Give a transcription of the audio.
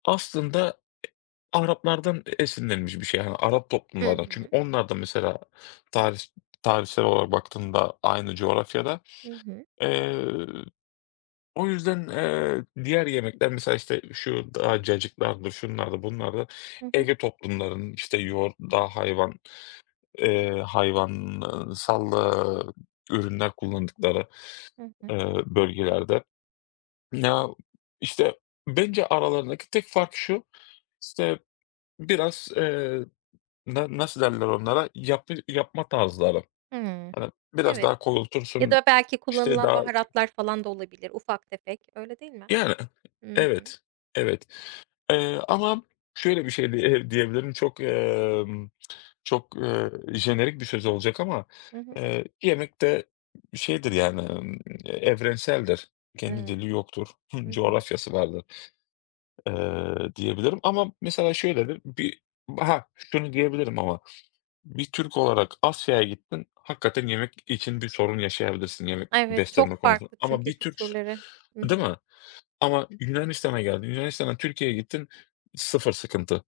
Aslında, Araplardan e esinlenmiş bir şey, yani, Arap I toplumlardan. Çünkü hı. onlar da mesela, tarih tarihsel olarak baktığında aynı coğrafyada. Hı hı. Eee, o yüzden, eee, diğer yemekler, mesela, işte, şu daha cacıklardır, şunlardı, bunlardı, Hı hı. Ege toplumlarının, işte, yoğurt, dağ, hayvan, eee, hayvansal, eee, ürünler kullandıkları, Hı hı. eee, bölgelerde. Ya, işte, bence aralarındaki tek fark şu, işte, biraz, eee, da nasıl derler onlara? Yapı yapma tarzları, Hımm, hani, biraz evet, daha ya koyultursun, da belki işte, kullanılan daha baharatlar falan da olabilir ufak tefek, öyle değil mi? Yani, Hı hı. evet, evet, eee, ama şöyle bir şey di eee, diyebilirim çok, emm, çok, eee, jenerik bir söz olacak ama, Hı hı. eee, yemek de şeydir, yani, ımm, evrenseldir. Kendi Evet, dili yoktur, hı hı. coğrafyası vardır, eee, diyebilirim ama mesela, şöyledir bir ha, şunu diyebilirim ama bir Türk olarak Asya'ya gittin, hakikaten yemek için bir sorun yaşayabilirsin yemek Evet, beslenme çok konusunda farklı ama çünkü bir Türksün, kültürleri, hı değil hı. mi? Ama Yunanistan'a geldin, Yunanistan'dan Türkiye'ye gittin, sıfır sıkıntı.